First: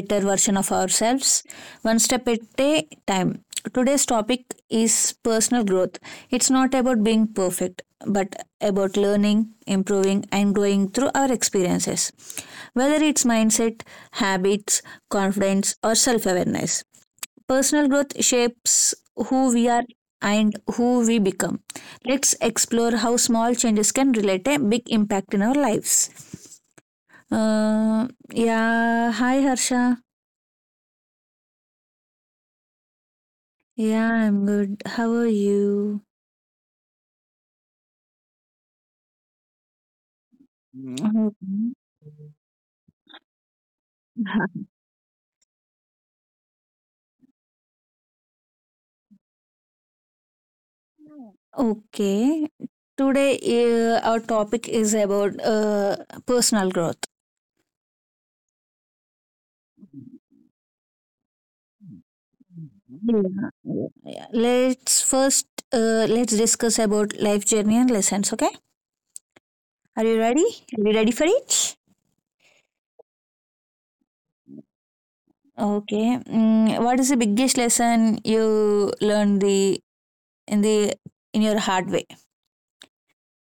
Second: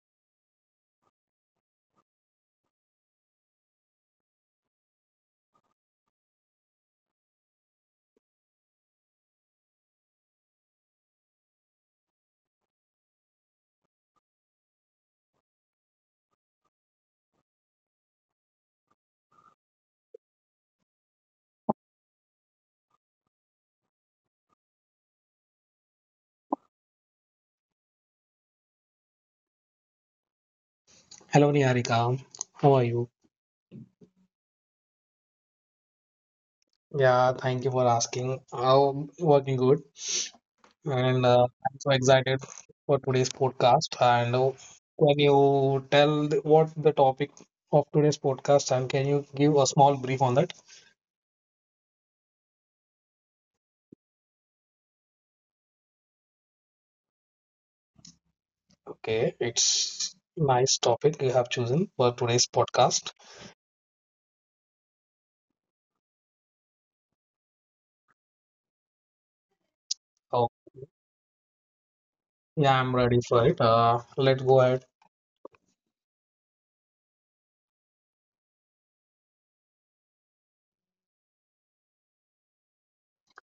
better version of ourselves, one step at a time. Today's topic is personal growth. It's not about being perfect, but about learning, improving, and growing through our experiences, whether it's mindset, habits, confidence, or self awareness. Personal growth shapes who we are and who we become. Let's explore how small changes can relate a big impact in our lives. Uh, yeah, Hi Harsha. Hello, Niharika. How are you? Yeah, I'm good. How are you? Yeah, thank you for asking. I'm working good, and Mhm. I'm so excited for today's podcast. And can you tell the, what the topic of today's podcast, and can you give a small brief on that? Okay. Today, our topic is about personal growth. Okay, it's nice topic you have chosen for today's podcast. Yeah. yeah, yeah. Let's first let's discuss about life journey and lessons. Okay. Are you ready? Oh, Are you ready for it? yeah, I'm ready for it. Let's go ahead. Okay. What is the biggest lesson you learned the in your hard way?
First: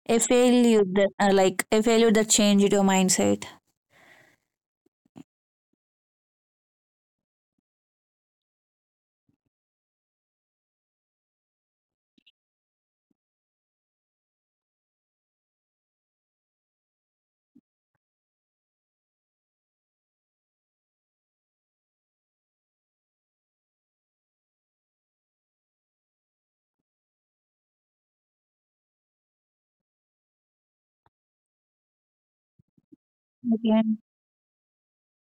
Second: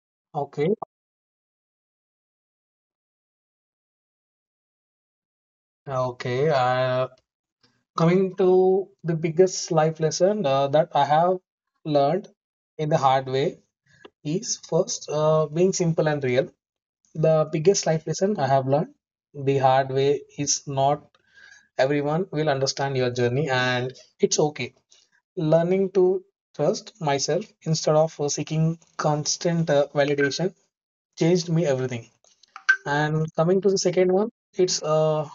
A Okay, failure that a failure that changed your mindset. okay. Coming to the biggest life lesson that I have learned in the hard way is first being simple and real. The biggest life lesson I have learned the hard way is not everyone will understand your journey, and it's okay. Learning to trust myself instead of seeking constant validation changed me everything. And coming to the Okay. second one, it's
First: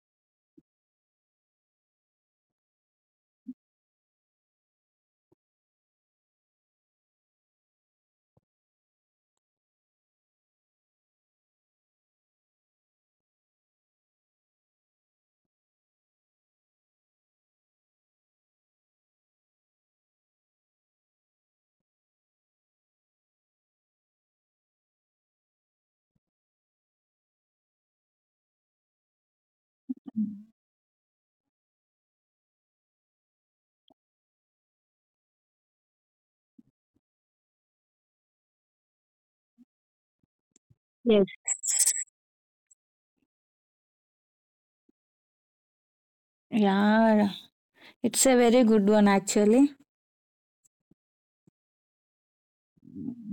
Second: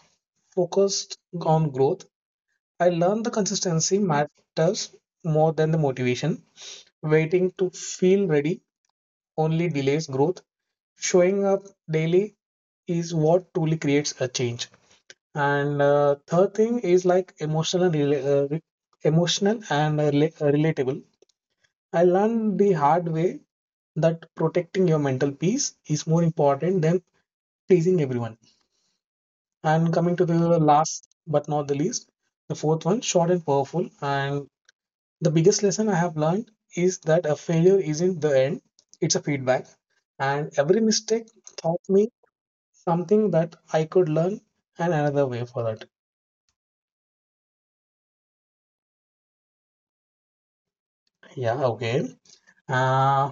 focused on growth. I learned the consistency matters more than the motivation. Waiting to feel ready only delays growth. Showing up daily is what truly creates a change. And third thing is like emotional and emotional and relatable. I learned the hard way that protecting your mental peace is more important than pleasing everyone. And coming to the last but not the least, the fourth one, short and powerful. And the biggest lesson I have learned is that a failure isn't the end, it's a feedback. And every Yes. mistake taught me something that I could learn and another way for that. Yeah. It's a very good one actually. Yeah, okay. Uh,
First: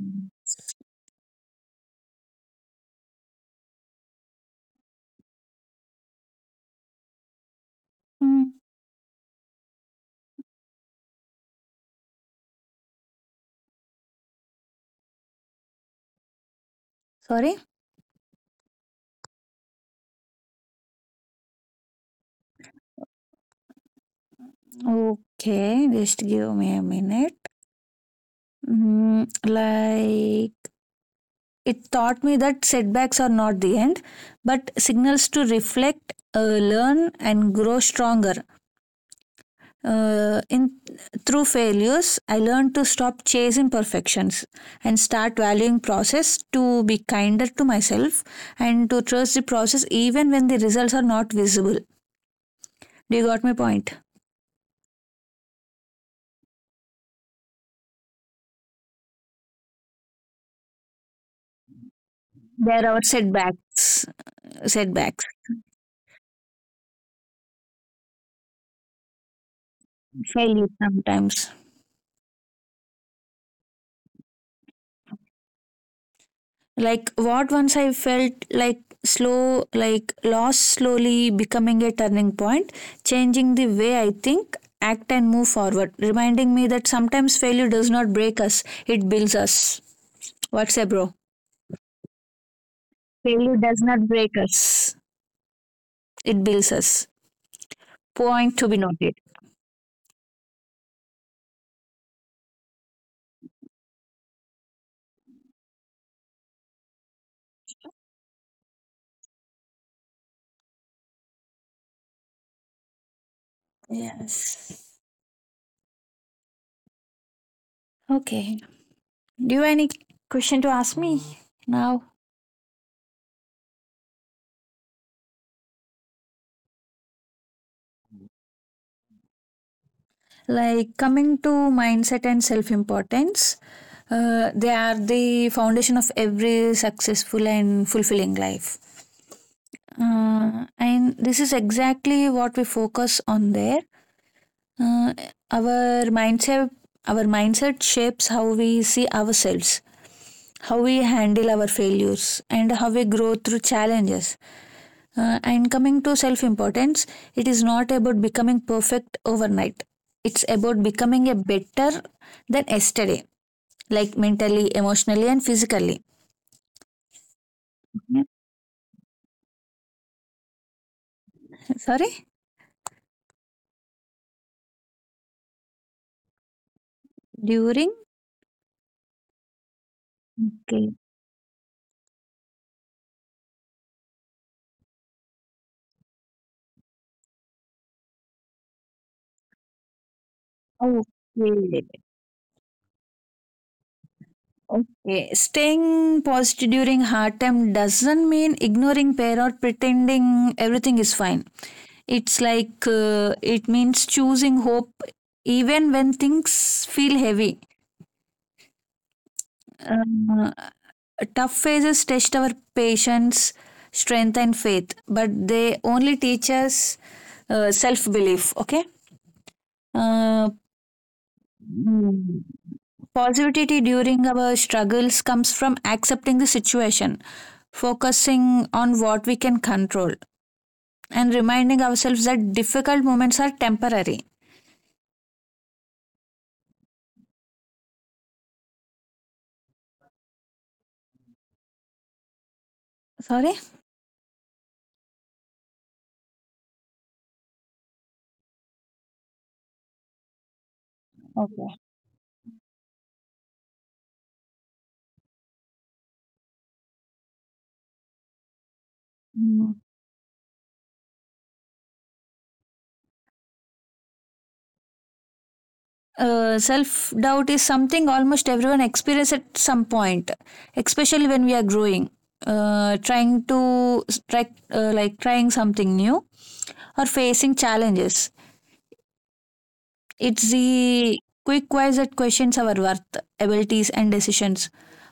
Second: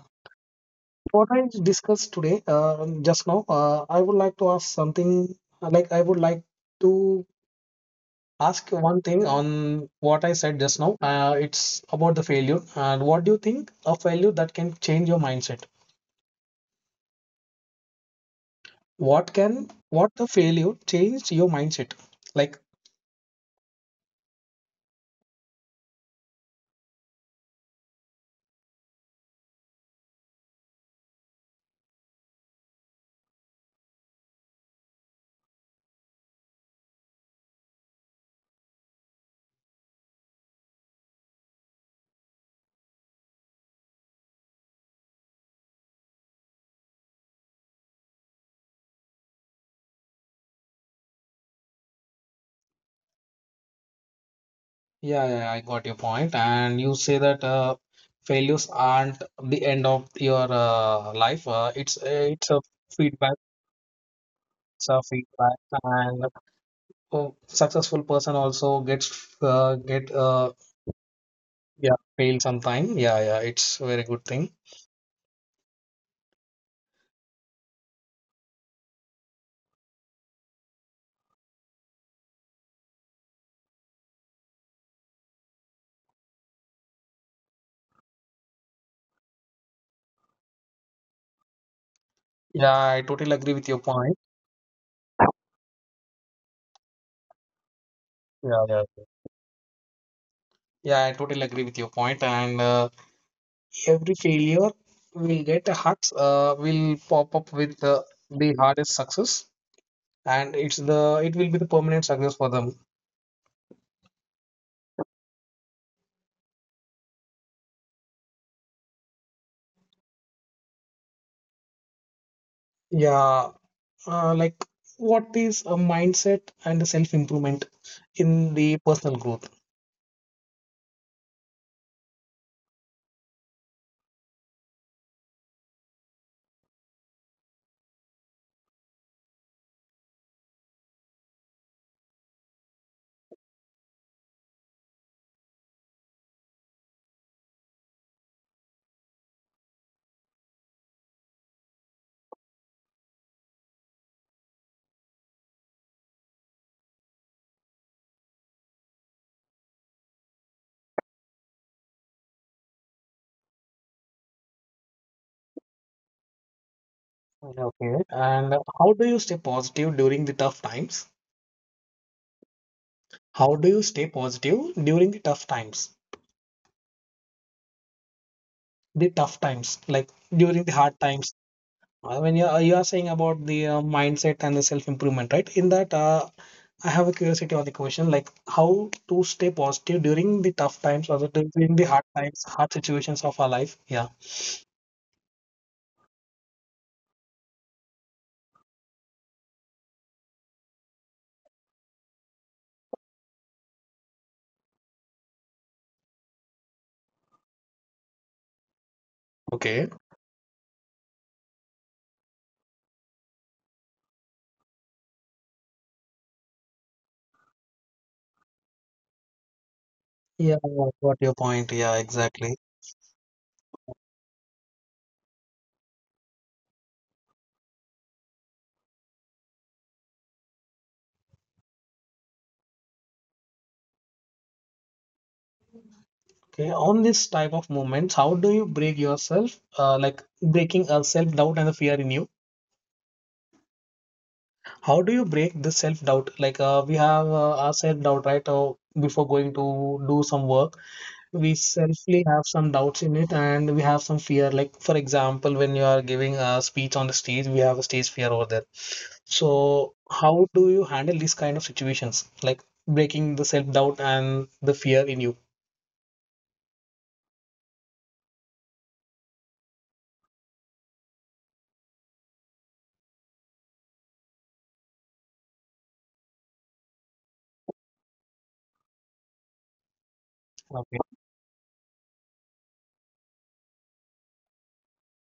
what I discussed today, just now, I would like to ask something like I would like to Mm. ask you one thing on what I said just now. It's about the failure. And what do you think a failure that can change your mindset? Sorry. What can, what the failure changed your mindset? Like. Okay. Just give me a minute. Mm, like. It taught me that setbacks are not the end, but signals to reflect, learn, and grow stronger. In Through failures, I learned to stop chasing perfections and start valuing process. To be kinder to myself and to trust the process even when the results are not visible. Do you got my point? Yeah, yeah, I got your point. And you say that failures aren't the end of your life. It's it's a There are feedback. setbacks, It's a setbacks, feedback, and a successful person also gets get failures sometimes. yeah fail sometime. Yeah, yeah, it's a very good thing. Like what once I felt like slow, like loss slowly becoming a turning point, changing the way I think, act, and move forward, reminding me that sometimes failure does not break us, it builds us. What's say, bro? Yeah, I totally agree Failure with your does not point. break us, it builds us. Yeah, Point to yeah. be noted. Yeah, I totally agree with your point. And every failure will get a heart, will pop up with the hardest success, and it's the it will be the permanent success for them. Yes. Okay. Do you have any question to ask me now? Yeah. Like what is a mindset and self improvement in the personal growth. Like coming to mindset and self importance, they are the foundation of every successful and fulfilling life. And this is exactly what we focus on there. Uh, our mindset, our mindset shapes how we see ourselves, how we handle our failures, and how we grow through challenges. And coming to self importance, it is not about becoming perfect overnight. It's about becoming a better than yesterday, like mentally, emotionally, and physically. Okay, and how do you stay positive during the tough times? Sorry? How do you stay positive during the tough times? During? The tough times, like during the hard Okay. times. I mean, you are saying about the mindset and the self-improvement, right? In that, I have a curiosity on the question, like how to stay positive during the tough times or the, during the Okay. hard times, hard situations of our life. Yeah. Okay, staying positive during hard time doesn't mean ignoring pain or pretending everything is fine. It means choosing hope even when things feel heavy. Okay. Uh, Tough phases test our patience, strength, and faith, but they only teach us self belief. Okay. Uh, Yeah, I got your point. Yeah, exactly. Positivity during our struggles comes from accepting the situation, focusing on what we can control, and reminding ourselves that difficult moments are temporary. Okay, on this type of moments, how do you break yourself? Like breaking a self-doubt and the fear in you. Sorry? How do you break this self-doubt? Like we have our self-doubt, right? Before going to do some work, we Okay. selfly have some doubts in it and we have some fear. Like for example, when you are giving a speech on the stage, we have a stage fear over there. Mm. So how do you handle these kind of situations, like breaking the self doubt and the fear in you? Self doubt is something almost everyone experiences at some point, especially when we are growing, trying to try, like trying something new or facing challenges. It's the quick wise that questions our worth, abilities, and decisions,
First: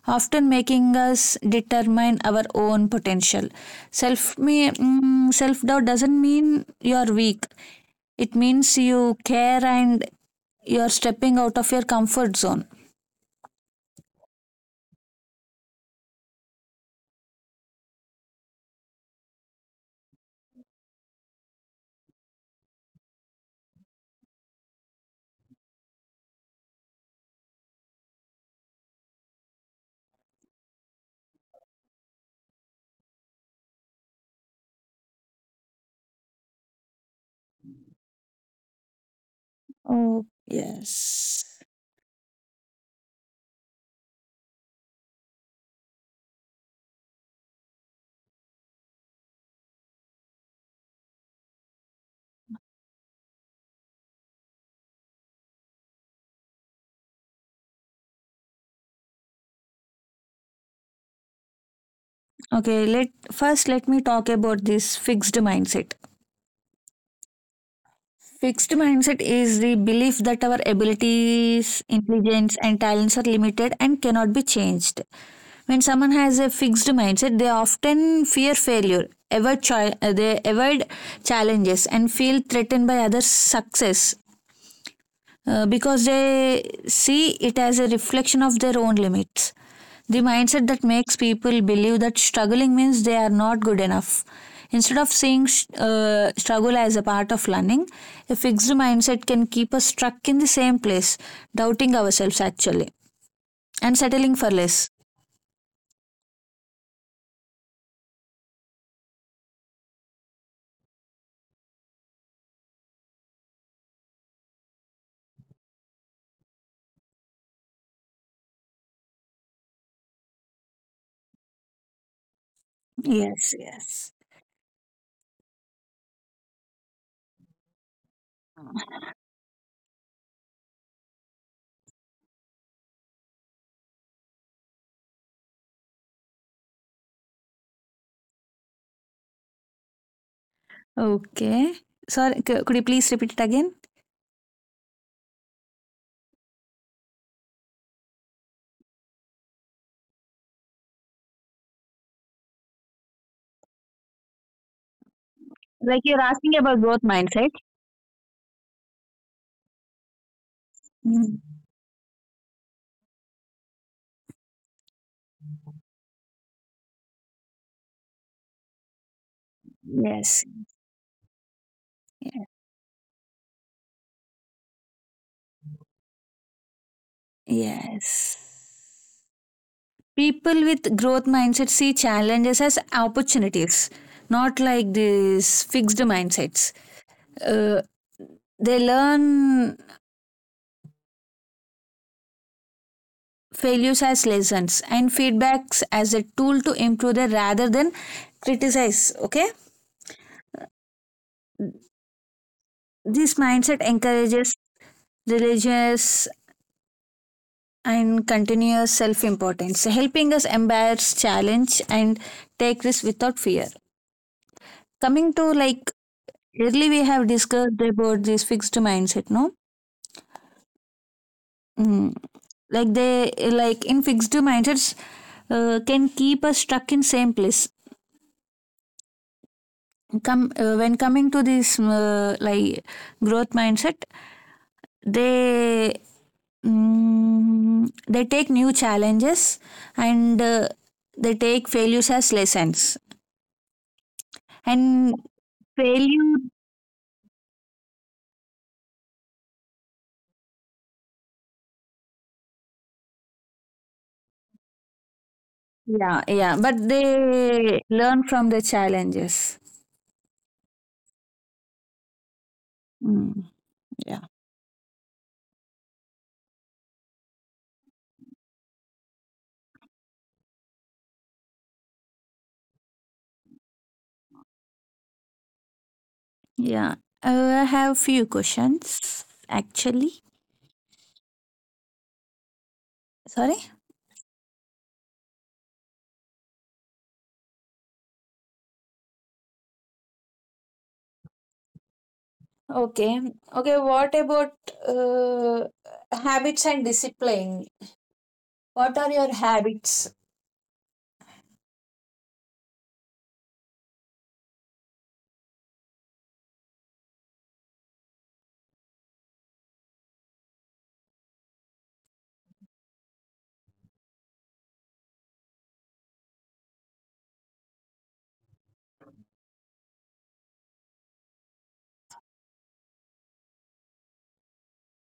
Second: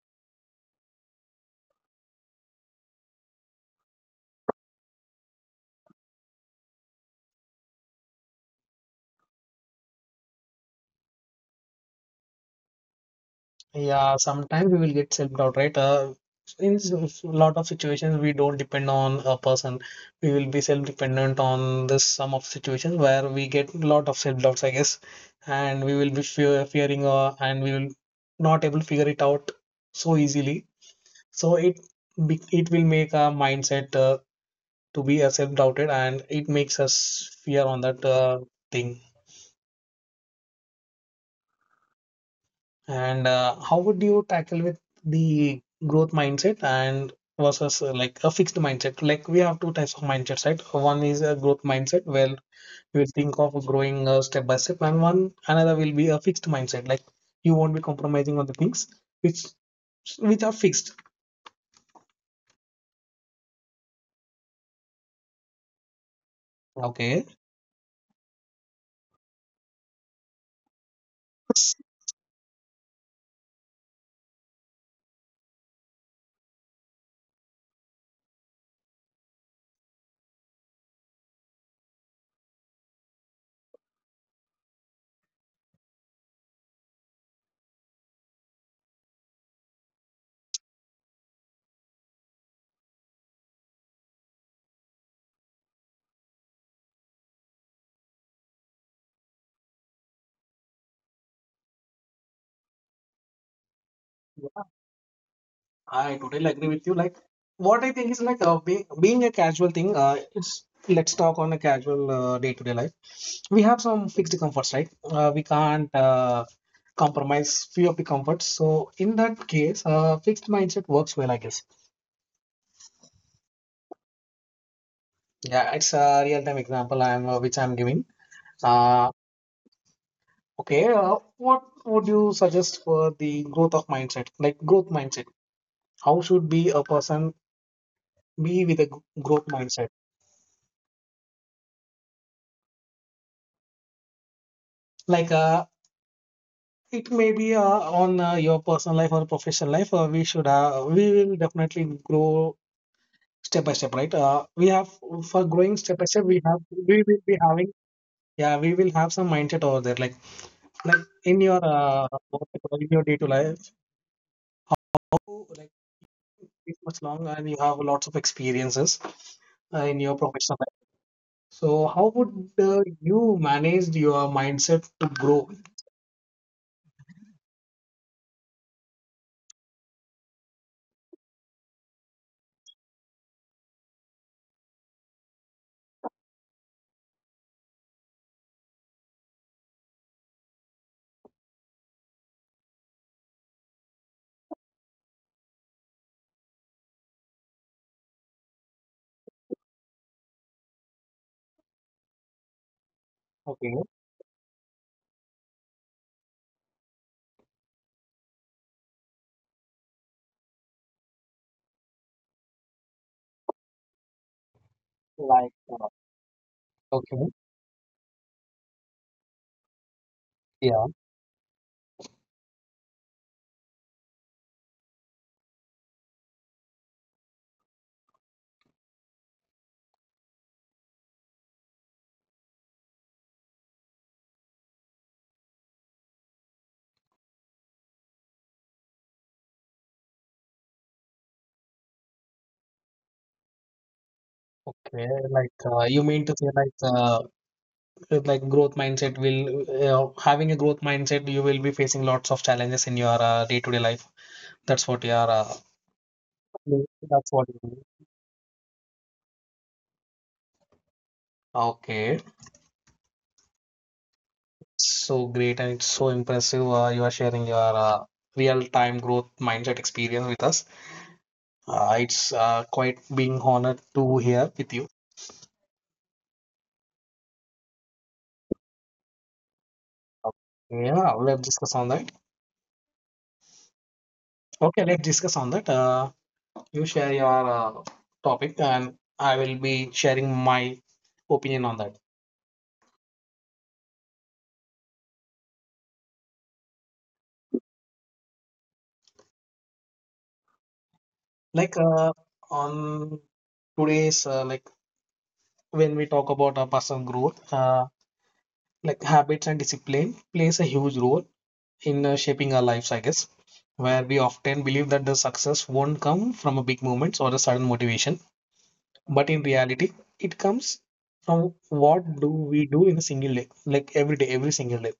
often making us determine our own potential. Self doubt doesn't mean you are weak. It means you care and you are stepping out of your comfort zone. Yeah, sometimes we will get self doubt, right? In a lot of situations, we don't depend on a person. We will be self dependent on this some of situations where we get lot of self doubts, I guess, and we will be fearing, and we will not able to figure it out so easily. So it will make our mindset to be a self doubted, and it makes us fear on that thing. Oh, yes. And how would you tackle with the growth mindset and versus like a fixed mindset? Like we have two types of mindsets, right? One is a growth mindset where you will think of growing step by step, and one another will be a fixed mindset, like you won't be compromising on the things which which are fixed. Okay, let me talk about this fixed mindset. Okay. Fixed mindset is the belief that our abilities, intelligence, and talents are limited and cannot be changed. When someone has a fixed mindset, they often fear failure, they avoid challenges, and feel threatened by others' success, because they see it as a reflection of their own limits. The mindset that makes people believe that struggling means they are not good enough. Instead of seeing struggle as a part of learning, a fixed mindset can keep us stuck in the same place, doubting ourselves actually, and settling for Yeah, less. I totally agree with you. Like, what I think is like being a casual thing. It's let's talk on a casual day-to-day life. We have some fixed comforts, right? We can't compromise few of the comforts. So in that case, fixed mindset works well, I guess. Yes, yes. Yeah, it's a real-time example I'm which I'm giving. Uh, okay, what would you suggest for the growth of mindset, like growth mindset? How should be a person be with a growth mindset? Okay. Sorry, could you please repeat it again? Like it may be on your personal life or professional life. We will definitely grow step by step, right? We have For growing step Like by you're step, we asking have, about growth we will be mindset. having, yeah, we will have some mindset over there, like Mm. in your what you in your day to life, you, like, it's much long and you have lots of experiences in your Yes. professional life. So how would you manage your mindset to grow? Yes. People with growth mindset see challenges as opportunities, not like these fixed mindsets. Uh, they learn failures as lessons and feedbacks as a tool to improve them, rather than criticize. Okay, this Okay, mindset encourages religious and continuous self-importance, helping us embrace challenge and take risks without fear. Coming to like, like earlier, We have okay, discussed about this fixed mindset, no? yeah, Mm like they like in fixed mindsets can keep us stuck in same place. Come when Coming to this growth mindset, they they take new challenges and they take failures as lessons okay. and Like you mean to failure. say Like like growth mindset will, having a growth mindset you will be facing lots of challenges in your day-to-day life, that's what you are Yeah, yeah, but mm, that's what you they mean. learn from the challenges. Okay. Mm, yeah So great, and it's so impressive you are sharing your real-time growth mindset experience with us. It's quite being honored to hear with you. yeah I have few questions actually. Yeah, let's discuss on that. Sorry. Okay, let's discuss on that. You share your topic and I will be sharing my opinion on that. Okay. Okay, what about uh, habits and discipline? What are your habits? Like on today's, when we talk about our personal growth, like habits and discipline plays a huge role in shaping our lives, I guess. Where we often believe that the success won't come from a big moments or a sudden motivation, but in reality, it comes from what do we do in a single day, like every day, every single day.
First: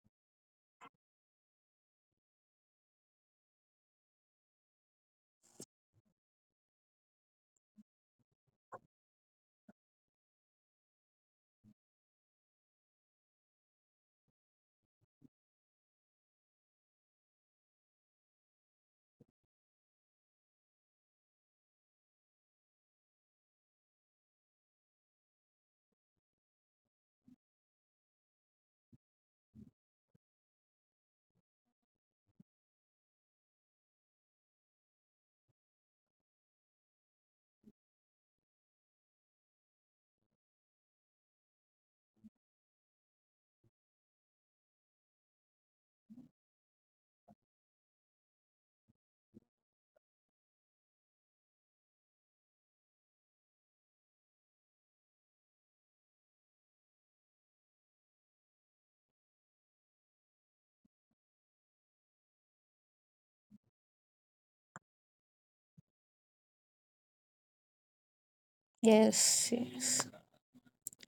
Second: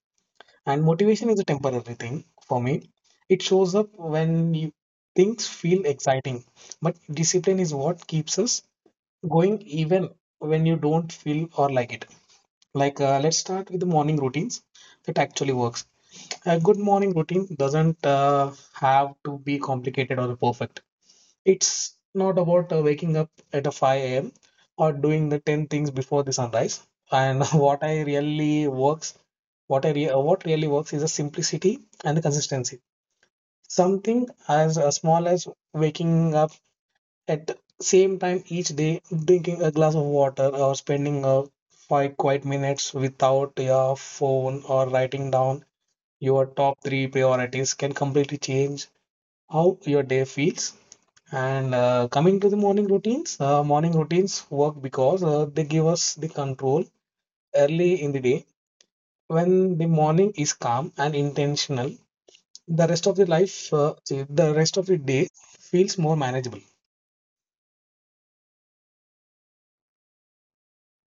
And motivation is a temporary thing for me. It shows up when you, things feel exciting, but discipline is what keeps us going even when you don't feel or like it. Let's start with the morning routines that actually works. A good morning routine doesn't have to be complicated or perfect. It's not about waking up at a 5 a.m or doing the 10 things before the sunrise. And what I really works what I re- what really works is the simplicity and the consistency. Something as small as waking up at the same time, each day, drinking a glass of water or spending a five quiet minutes without your phone or writing down your top three priorities can completely change how your day feels. And coming to the morning routines work because they give us the control early in the day. When the morning is calm and intentional, the rest of the day feels more manageable. Yes, yes.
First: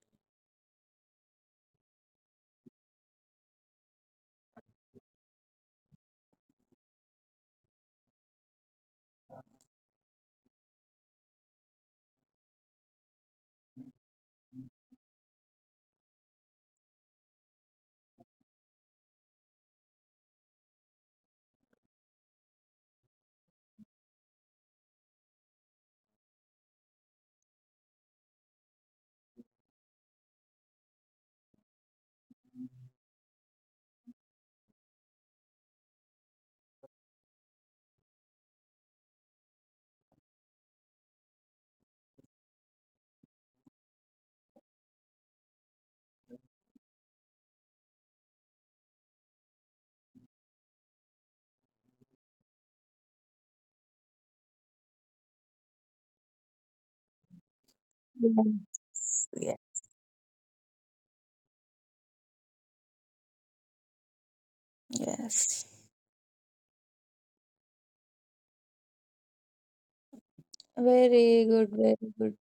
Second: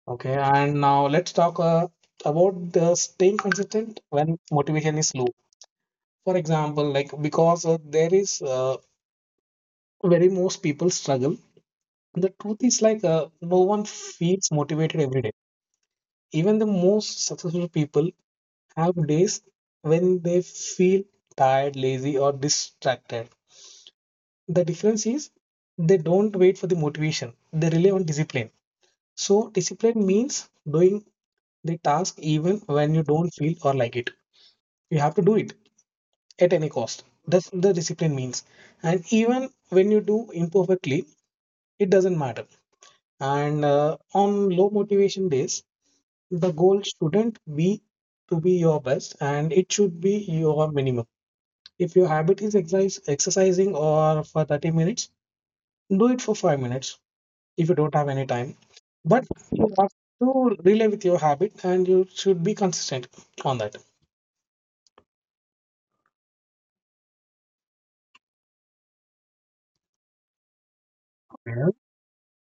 Okay, and now let's talk about the staying consistent when motivation is low. For example, like because there is very most people struggle. The truth is like no one feels motivated every day. Even the most successful people have days when they feel tired, lazy, or distracted. The difference is they don't wait for the motivation. They rely on discipline. So discipline means doing the task even when you don't feel or like it. You have to do it at any cost. That's the discipline means. And even when you do imperfectly, it doesn't matter. And on low motivation days, the goal shouldn't be to be your best and it should be your minimum. If your habit is exercise, exercising or for 30 minutes, do it for 5 minutes if you don't have any time. But Yes. Yeah. you have to relay with your habit and you should be consistent on that. Yes. Very Yeah, good, very good.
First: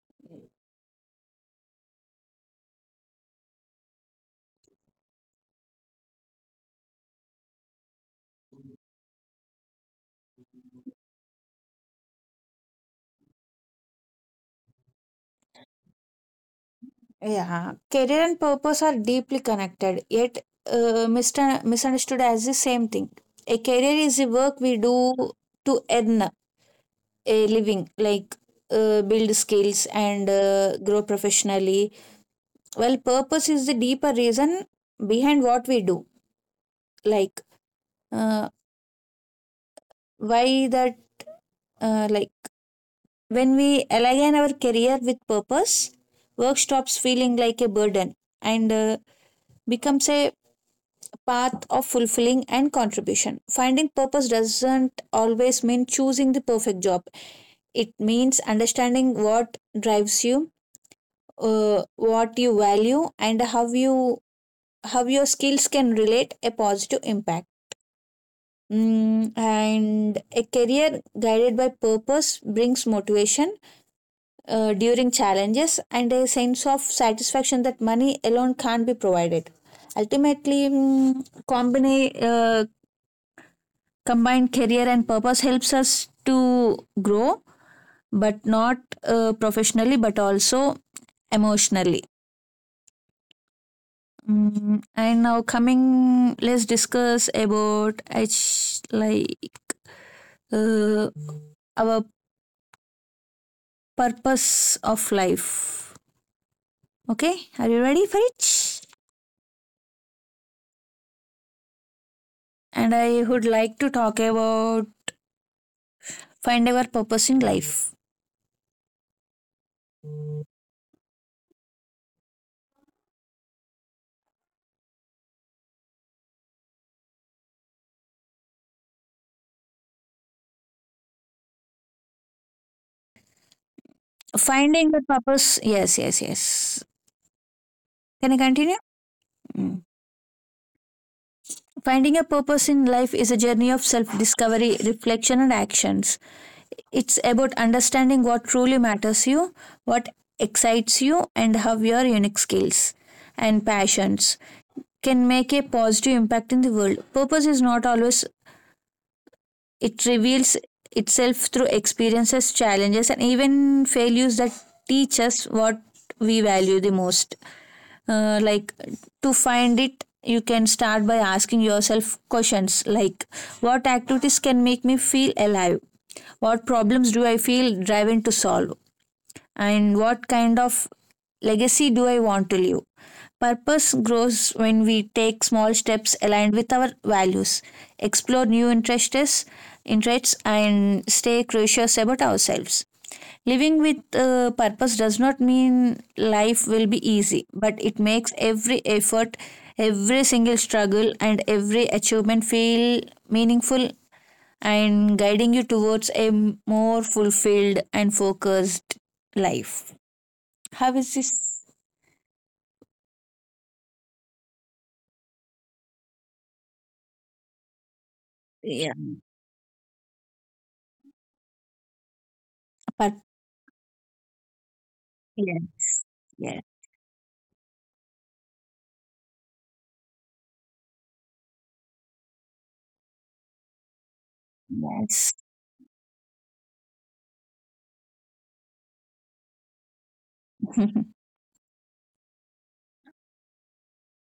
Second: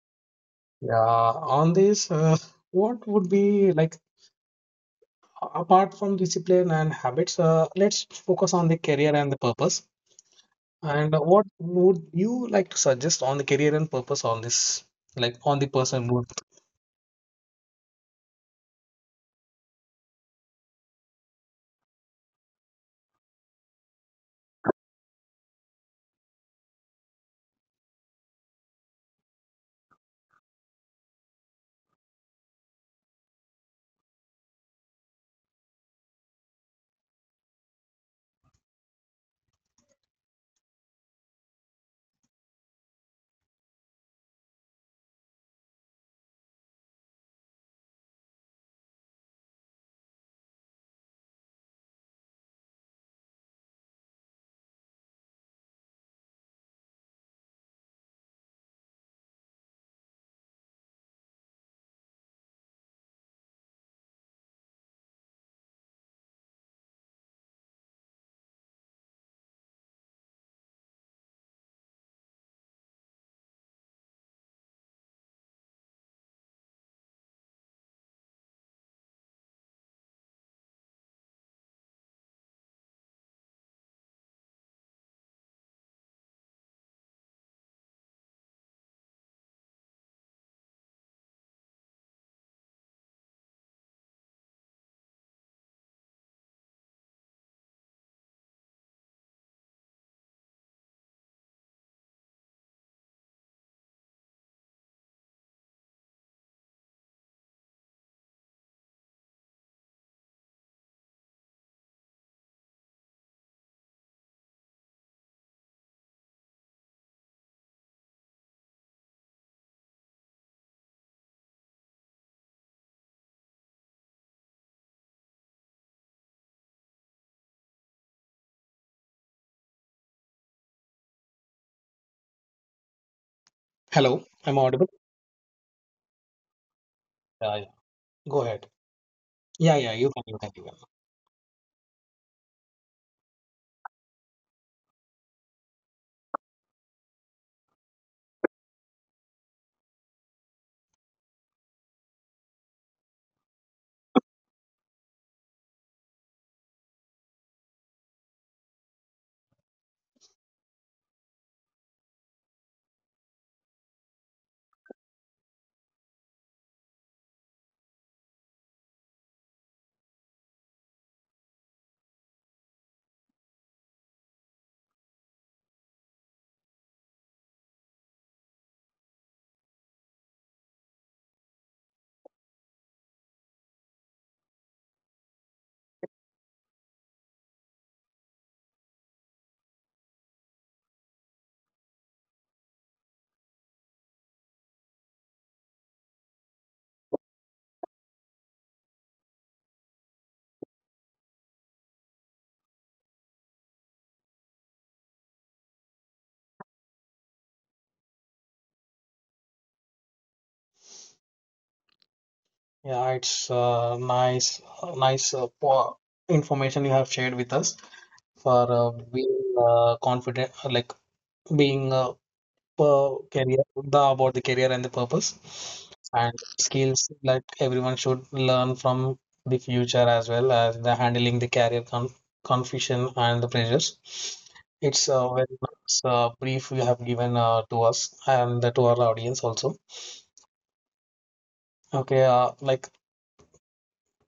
yeah, on this, what would be like apart from discipline and habits, let's focus on the career and the purpose. And what would you like to suggest on the career and purpose on this, like on the person who? Yeah, career and purpose are deeply connected, yet misunderstood as the same thing. A career is the work we do to earn a living, like build skills and grow professionally. Well purpose is the deeper reason behind what we do, like uh, why that like when we align our career with purpose, work stops feeling like a burden and becomes a path of fulfilling and contribution. Finding purpose doesn't always mean choosing the perfect job. It means understanding what drives you, what you value, and how your skills can relate a positive impact. And a career guided by purpose brings motivation during challenges and a sense of satisfaction that money alone can't be provided. Ultimately, combined career and purpose helps us to grow, but not professionally, but also emotionally. Let's discuss about it's like uh, our purpose of life. Okay, are you ready for it? And I would like to talk about find our purpose in life. Hello, I'm audible. Finding the purpose, yes, yes, yes. Yeah, yeah. Can I Go ahead. continue? Yeah, Mm. yeah. You can, you can, you can. Finding a purpose in life is a journey of self discovery, reflection, and actions. It's about understanding what truly matters you, what excites you, and how your unique skills and passions can make a positive impact in the world. Purpose is not always. It reveals itself through experiences, challenges, and even failures that teach us what we value the most. Uh, like to find it, you can start by asking yourself questions like what activities can make me feel alive? What problems do I feel driven to solve? And what kind of legacy do I want to leave? Purpose grows when we take small steps aligned with our values, explore new interests and stay curious about ourselves. Living with purpose does not mean life will be easy, but it makes every effort, every single struggle, and every achievement feel meaningful and guiding you towards a more fulfilled and focused life. How is this? Yeah, it's nice, nice information you have shared with us for Yeah. Being confident, like being But career the about the career and the purpose yes. and Yes. skills, like everyone should learn from the future as well as the handling the career confusion and the pressures. It's a Yes. very nice brief you have given to us and to our audience also. Okay, like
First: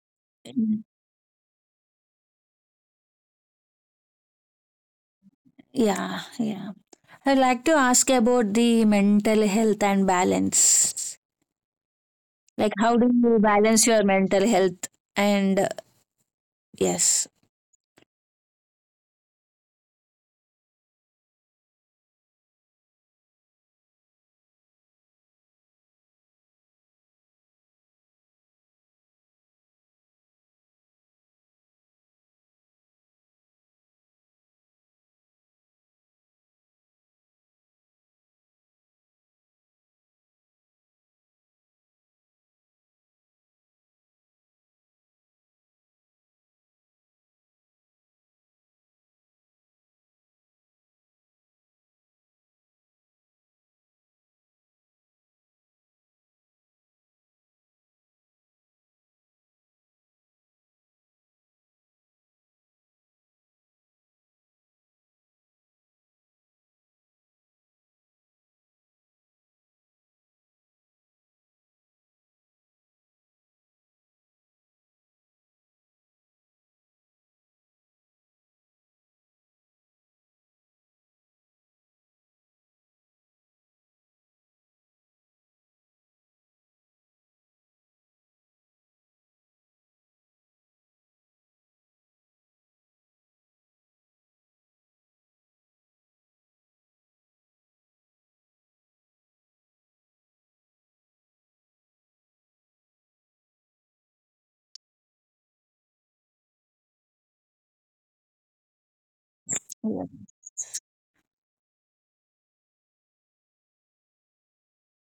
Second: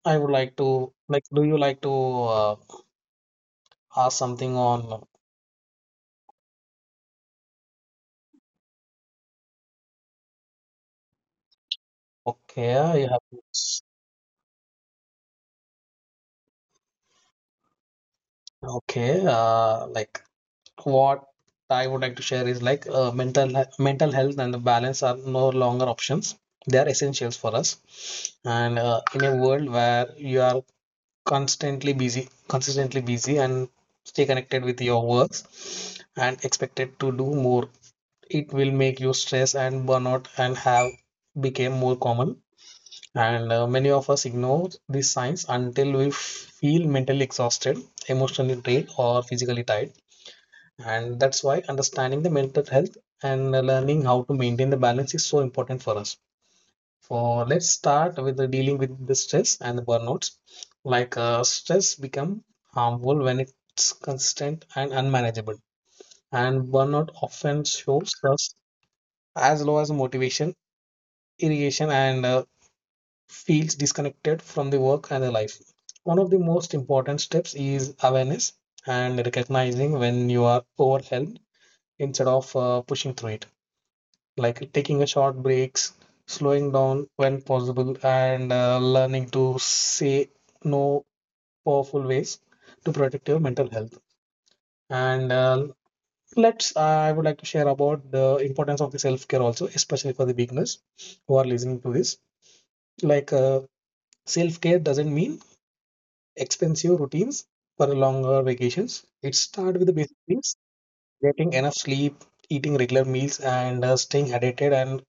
I would like to do you like to uh, ask something on? Yeah, yeah. I'd like to ask about the mental health and balance. Like, how Okay, you do have. you balance your mental health? And yes. Okay, like what I would like to share is like uh, mental health and the balance are no longer options. They are essentials for us. And in a world where you are constantly busy, consistently busy, and stay connected with your works and expected to do more, it will make you stress and burnout and have became more common. And many of us ignore these signs until we feel mentally exhausted, emotionally drained, or physically tired, and that's why understanding the mental health and learning how to maintain the balance is so important for us. For let's start with the dealing with the stress and the burnouts. Like stress become harmful when it's constant and unmanageable, and burnout often shows us as low as motivation, irrigation, and feels disconnected from the work and the life. One of the most important steps is awareness and recognizing when you are overwhelmed instead of pushing through it like taking a short breaks, slowing down when possible, and learning to say no powerful ways to protect your mental health. And I would like to share about the importance of the self care also, especially for the beginners who are listening to this. Like self care doesn't mean expensive routines for longer vacations. It starts with the Yeah. basic things: getting enough sleep, eating regular meals, and staying hydrated and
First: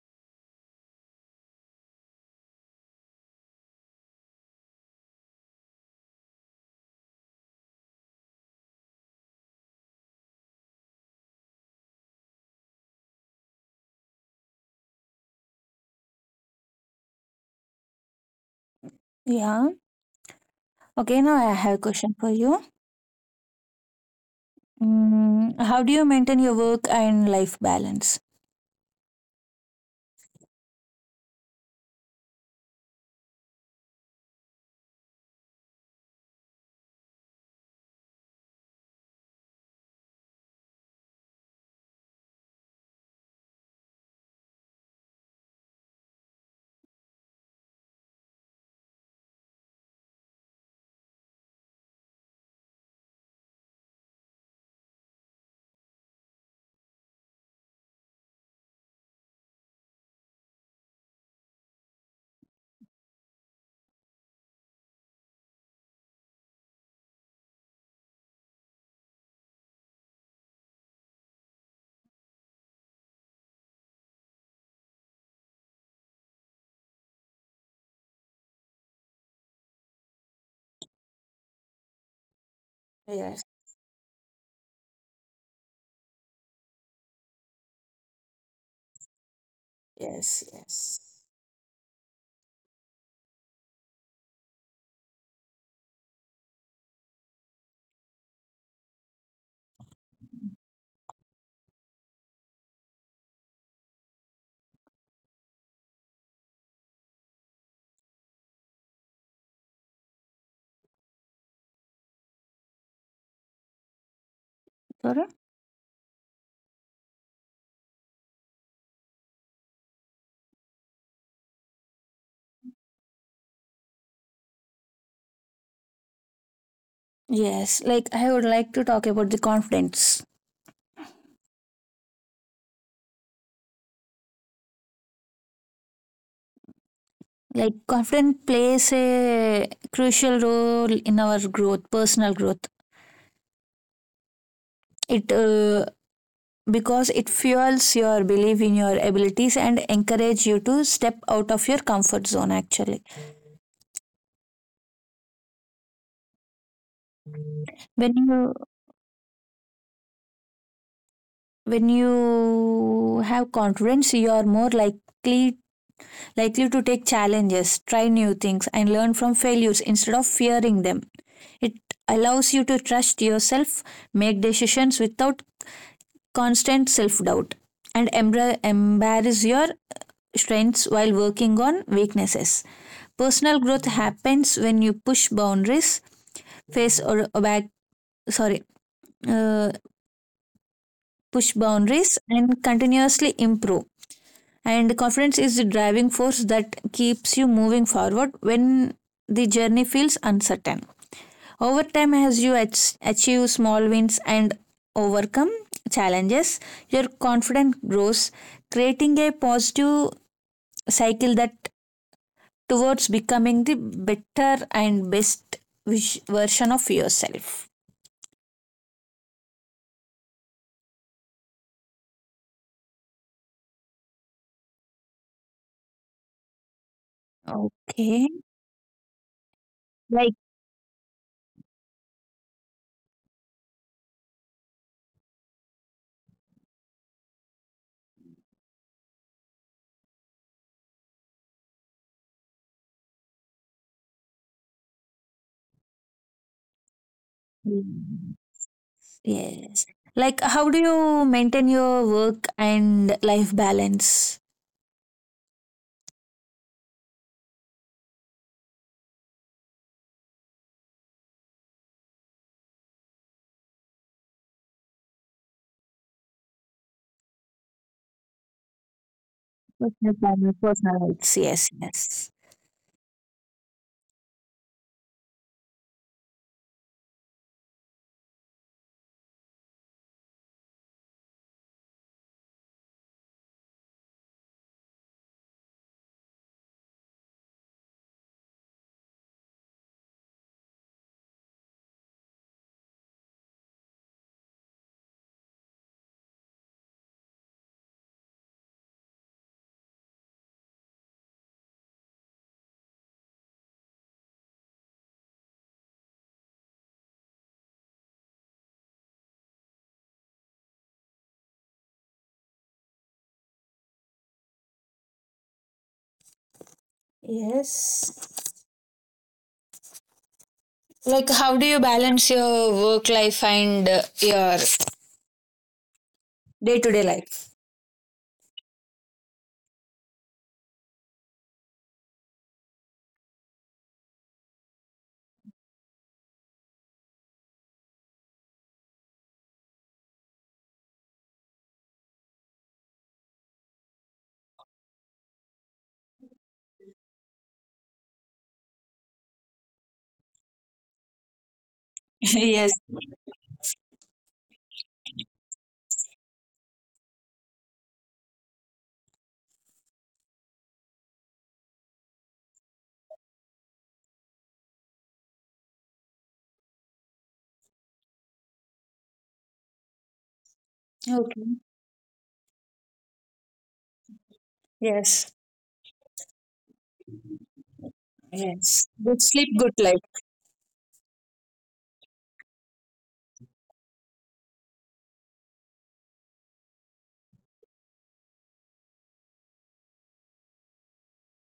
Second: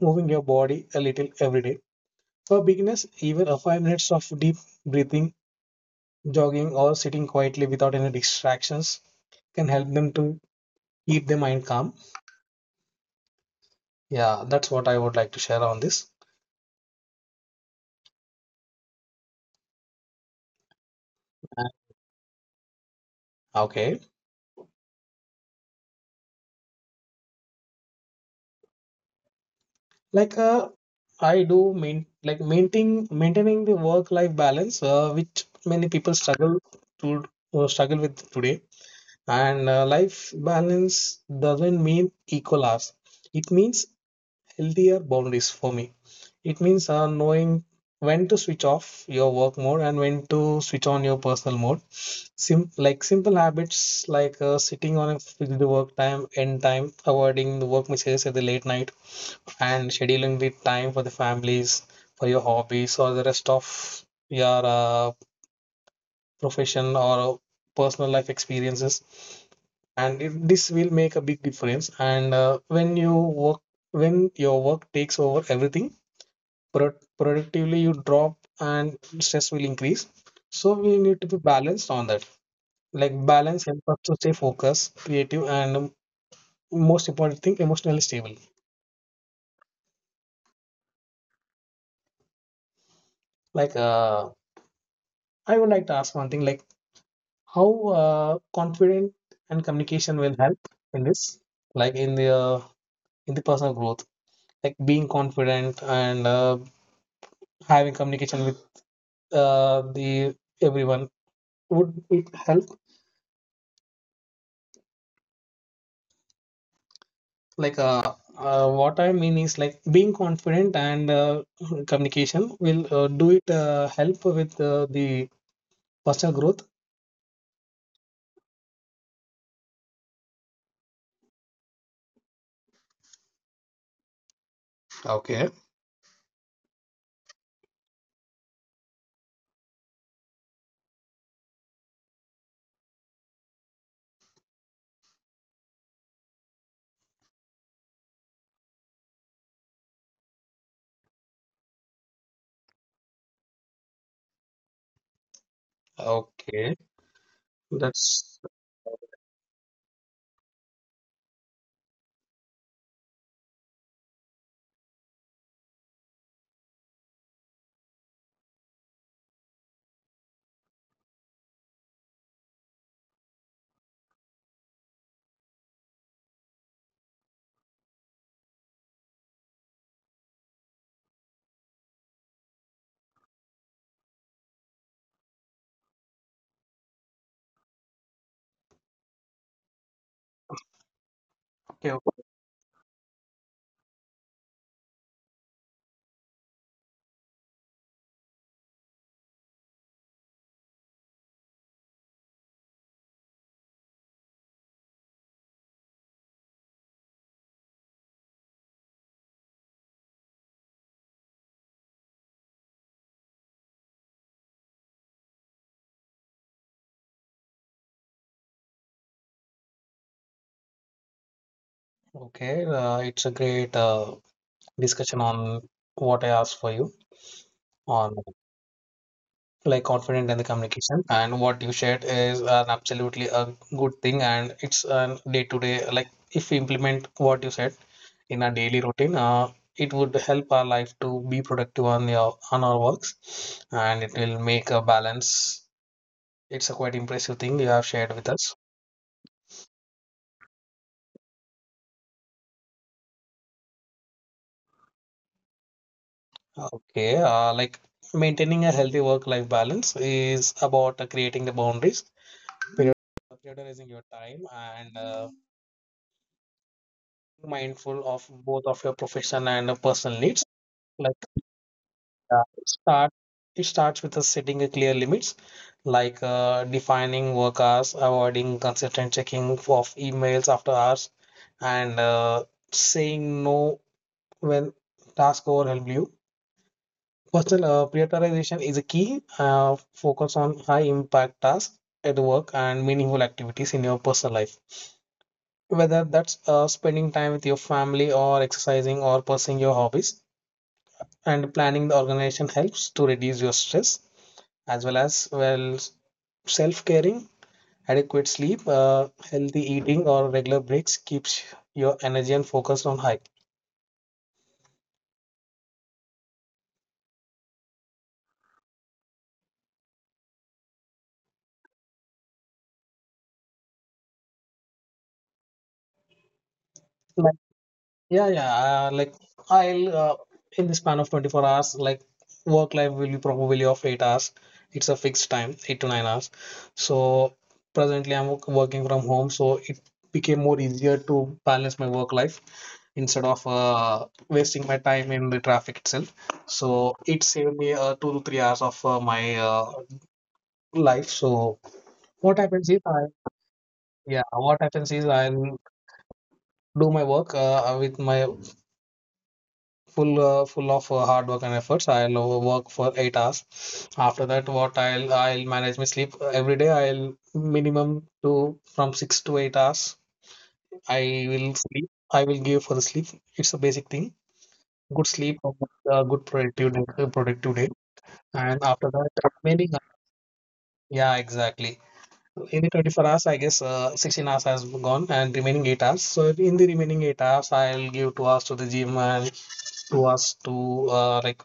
moving your body a little every day. For beginners, even a 5 minutes of deep breathing, jogging, or sitting quietly without any distractions can help them to keep their mind calm. Yeah, that's what I would like to share on this. Yeah. Okay, now I have a question for you. Okay, Mm, how do you maintain your work and life balance? like I do main like maintaining the work life balance, which many people struggle to struggle with today. And life balance doesn't mean equal hours. It means healthier boundaries for me. It means knowing when to switch off your work mode and when to switch on your personal mode. Sim like simple habits like sitting on a fixed work time, end time, avoiding the work messages at the late night, and scheduling the time for the families, for your hobbies, or the rest of your profession or personal life experiences. And this will make a big difference. And when your work takes over everything, productively you drop and stress will increase, so we need to be balanced on that. Like Yes, balance helps us to stay focused, creative, and most important thing, emotionally stable. yes, yes. Like I would like to ask one thing, like how uh, confident and communication will help in this, like in the personal growth, like being confident and having communication with the everyone, would it help? Like what I mean is, like, being confident and communication will do it help with the personal growth. Yes, like I would like to talk about the confidence. Okay. Like confidence plays a crucial role in our growth, personal growth. It Because it fuels your belief in your abilities and encourage you to step out of your comfort zone actually. Okay, When that's you when you have confidence, you are more likely to take challenges, try new things and learn from failures instead of fearing them. It allows you to trust yourself, make decisions without constant self doubt, and embrace your strengths while working on weaknesses. Personal growth happens when you push boundaries, face or back, sorry, uh, push okay. Okay. boundaries and continuously improve. And confidence is the driving force that keeps you moving forward when the journey feels uncertain. Over time, as you achieve small wins and overcome challenges, your confidence grows, creating a positive cycle that towards becoming the better and best version of yourself. Okay, it's a great discussion on what I asked for you on, Okay. like, confident in Like, the communication, and what you shared is an absolutely a good thing, and it's a day to day, like if we implement what you said in our daily routine, it would help our life to be productive on your on our works, and it will make a balance. It's a quite impressive thing you have shared with us. yes. Like, how do you maintain your work and life balance? Okay, like maintaining a healthy work life balance is about creating the boundaries, prior- prioritizing your time, and mindful of both of your profession and Personal personal balance, needs. personal lives. Like Yes, yes. uh, it start, it starts with setting a clear limits, like defining work hours, avoiding consistent checking of emails after hours, and saying no when task overwhelm you. Personal prioritization is a key. Focus on high impact tasks at work and meaningful activities in your personal life, whether that's spending time with your family or exercising or pursuing your hobbies, and planning the organization helps to reduce your stress as well, self caring, adequate sleep, healthy eating, or regular breaks keeps your energy and focus on high. Yes. Like, how do you balance your work life and your day to day life? Yeah, yeah. Like I'll in the span of 24 hours, like work life will be probably of 8 hours. It's a fixed time, 8 to 9 hours. So presently, I'm working from home, so it became more easier to balance my work life instead of wasting my time in the traffic itself. So it saved me 2 to 3 hours of my life. So what happens Yes. is I yeah, what happens is I'll do my work with my full of hard work and efforts. I'll work for 8 hours. After that, what I'll manage my sleep every day. I'll minimum to from 6 to 8 hours. I will Okay. sleep. I will give for the sleep. It's a basic thing. Good Yes. sleep, productive day. And Yes, after good that, sleep remaining, good life. yeah, exactly. In the 24 hours, I guess 16 hours has gone and remaining 8 hours. So in the remaining 8 hours, I'll give 2 hours to the gym and 2 hours to uh, like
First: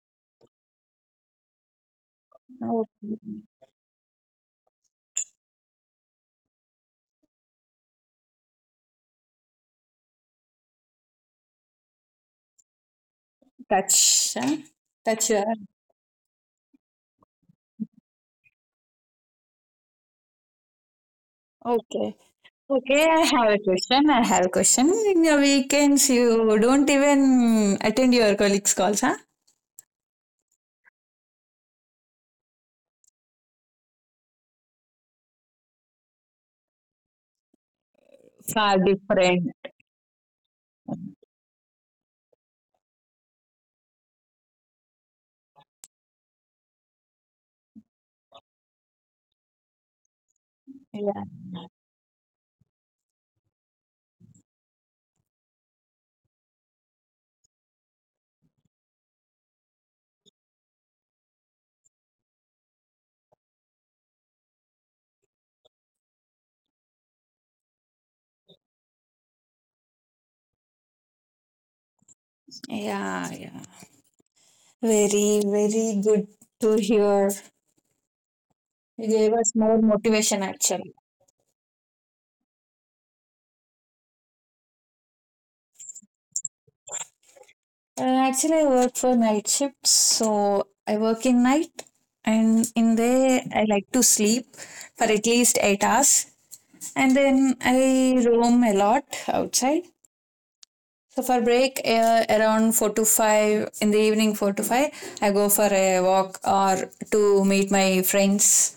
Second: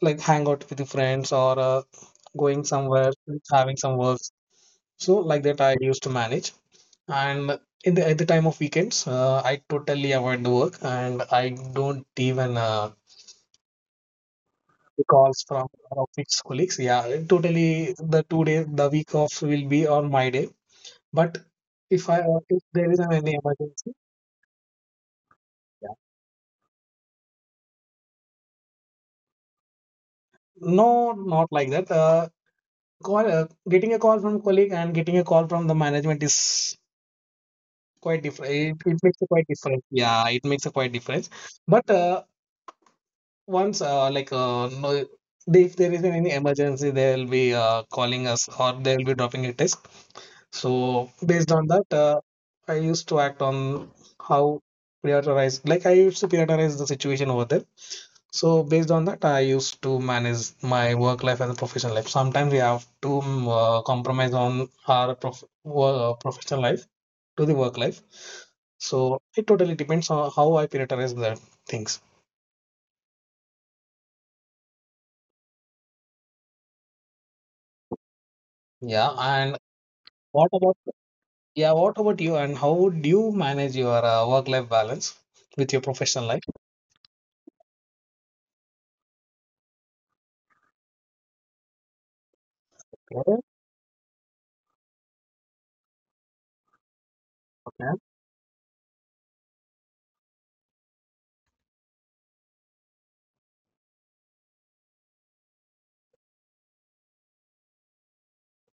like hang out with the friends or going somewhere, Okay. having some works. So like that I used to manage, and in the at the time of weekends, I totally avoid the work and I don't even Touch huh? Touch calls your from office colleagues, yeah, totally. The 2 days the week off will be on my day. But if okay I if there is okay. an I any have a emergency, question, I have a question. In your yeah. weekends you don't even attend your colleagues calls, huh? No, not like that. Call, uh, getting a call from colleague and getting a call from the management is quite different. Far It makes a quite different. difference. Yeah, it makes a quite difference. But no, if there is any emergency, they'll be calling us or they'll be dropping a text. So Yeah, based on that, I used to act on how prioritize. Like I used to prioritize the situation over there. So based on that, I used to manage my work life and professional life. Sometimes we have to compromise on our professional life to the work life. So it totally depends on how I prioritize the things. yeah, yeah, very very good to hear. You Yeah, gave us and more motivation what about actually. yeah, what about you? And how would you manage your work life balance with your professional Actually, I work for night shifts, so I work in night, and in life? there I like to sleep for at least 8 hours, and then I roam a lot outside. So for break, around four to five in the evening, four to five, I go for a walk or to meet my friends.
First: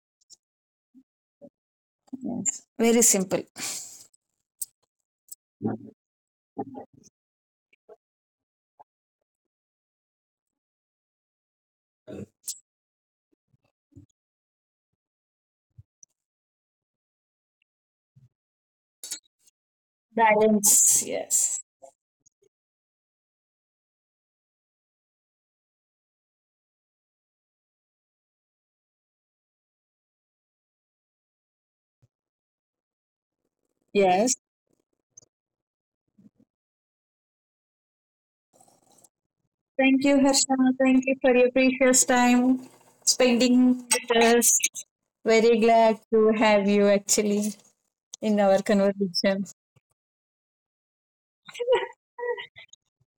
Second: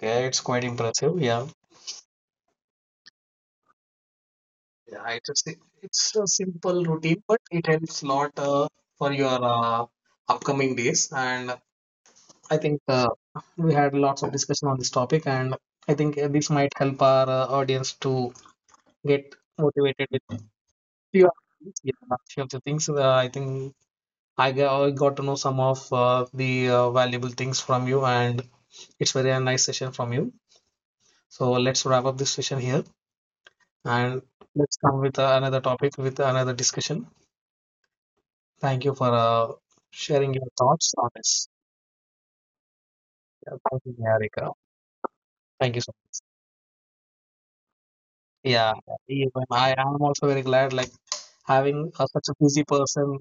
Yeah, it's quite impressive. Yeah, Yes. Very simple. yeah, it's a, it's a simple routine, but it helps lot for your upcoming days. And I think we had lots of discussion on this topic, and I think this might help our audience to get motivated with Balance. few of Yes. the things. Yeah, few of the things. I think I got to know some of the valuable things from you, and it's very a nice session from you. So let's wrap up this session here. And Yes. let's come with another topic with another discussion. Thank you for Thank you, sharing your Harsha. thoughts Thank on you for this. your precious time Yeah, thank spending you, with Niharika. us. Very Thank you so glad much. to have you actually in our Yeah, conversation. even I am also very glad, like having such a busy person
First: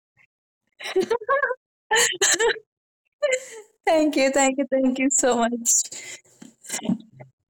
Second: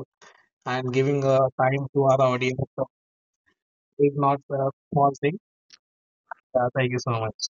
and giving time to our audience is Thank you, not thank you, a thank you small so thing. much. Yeah, thank you so much.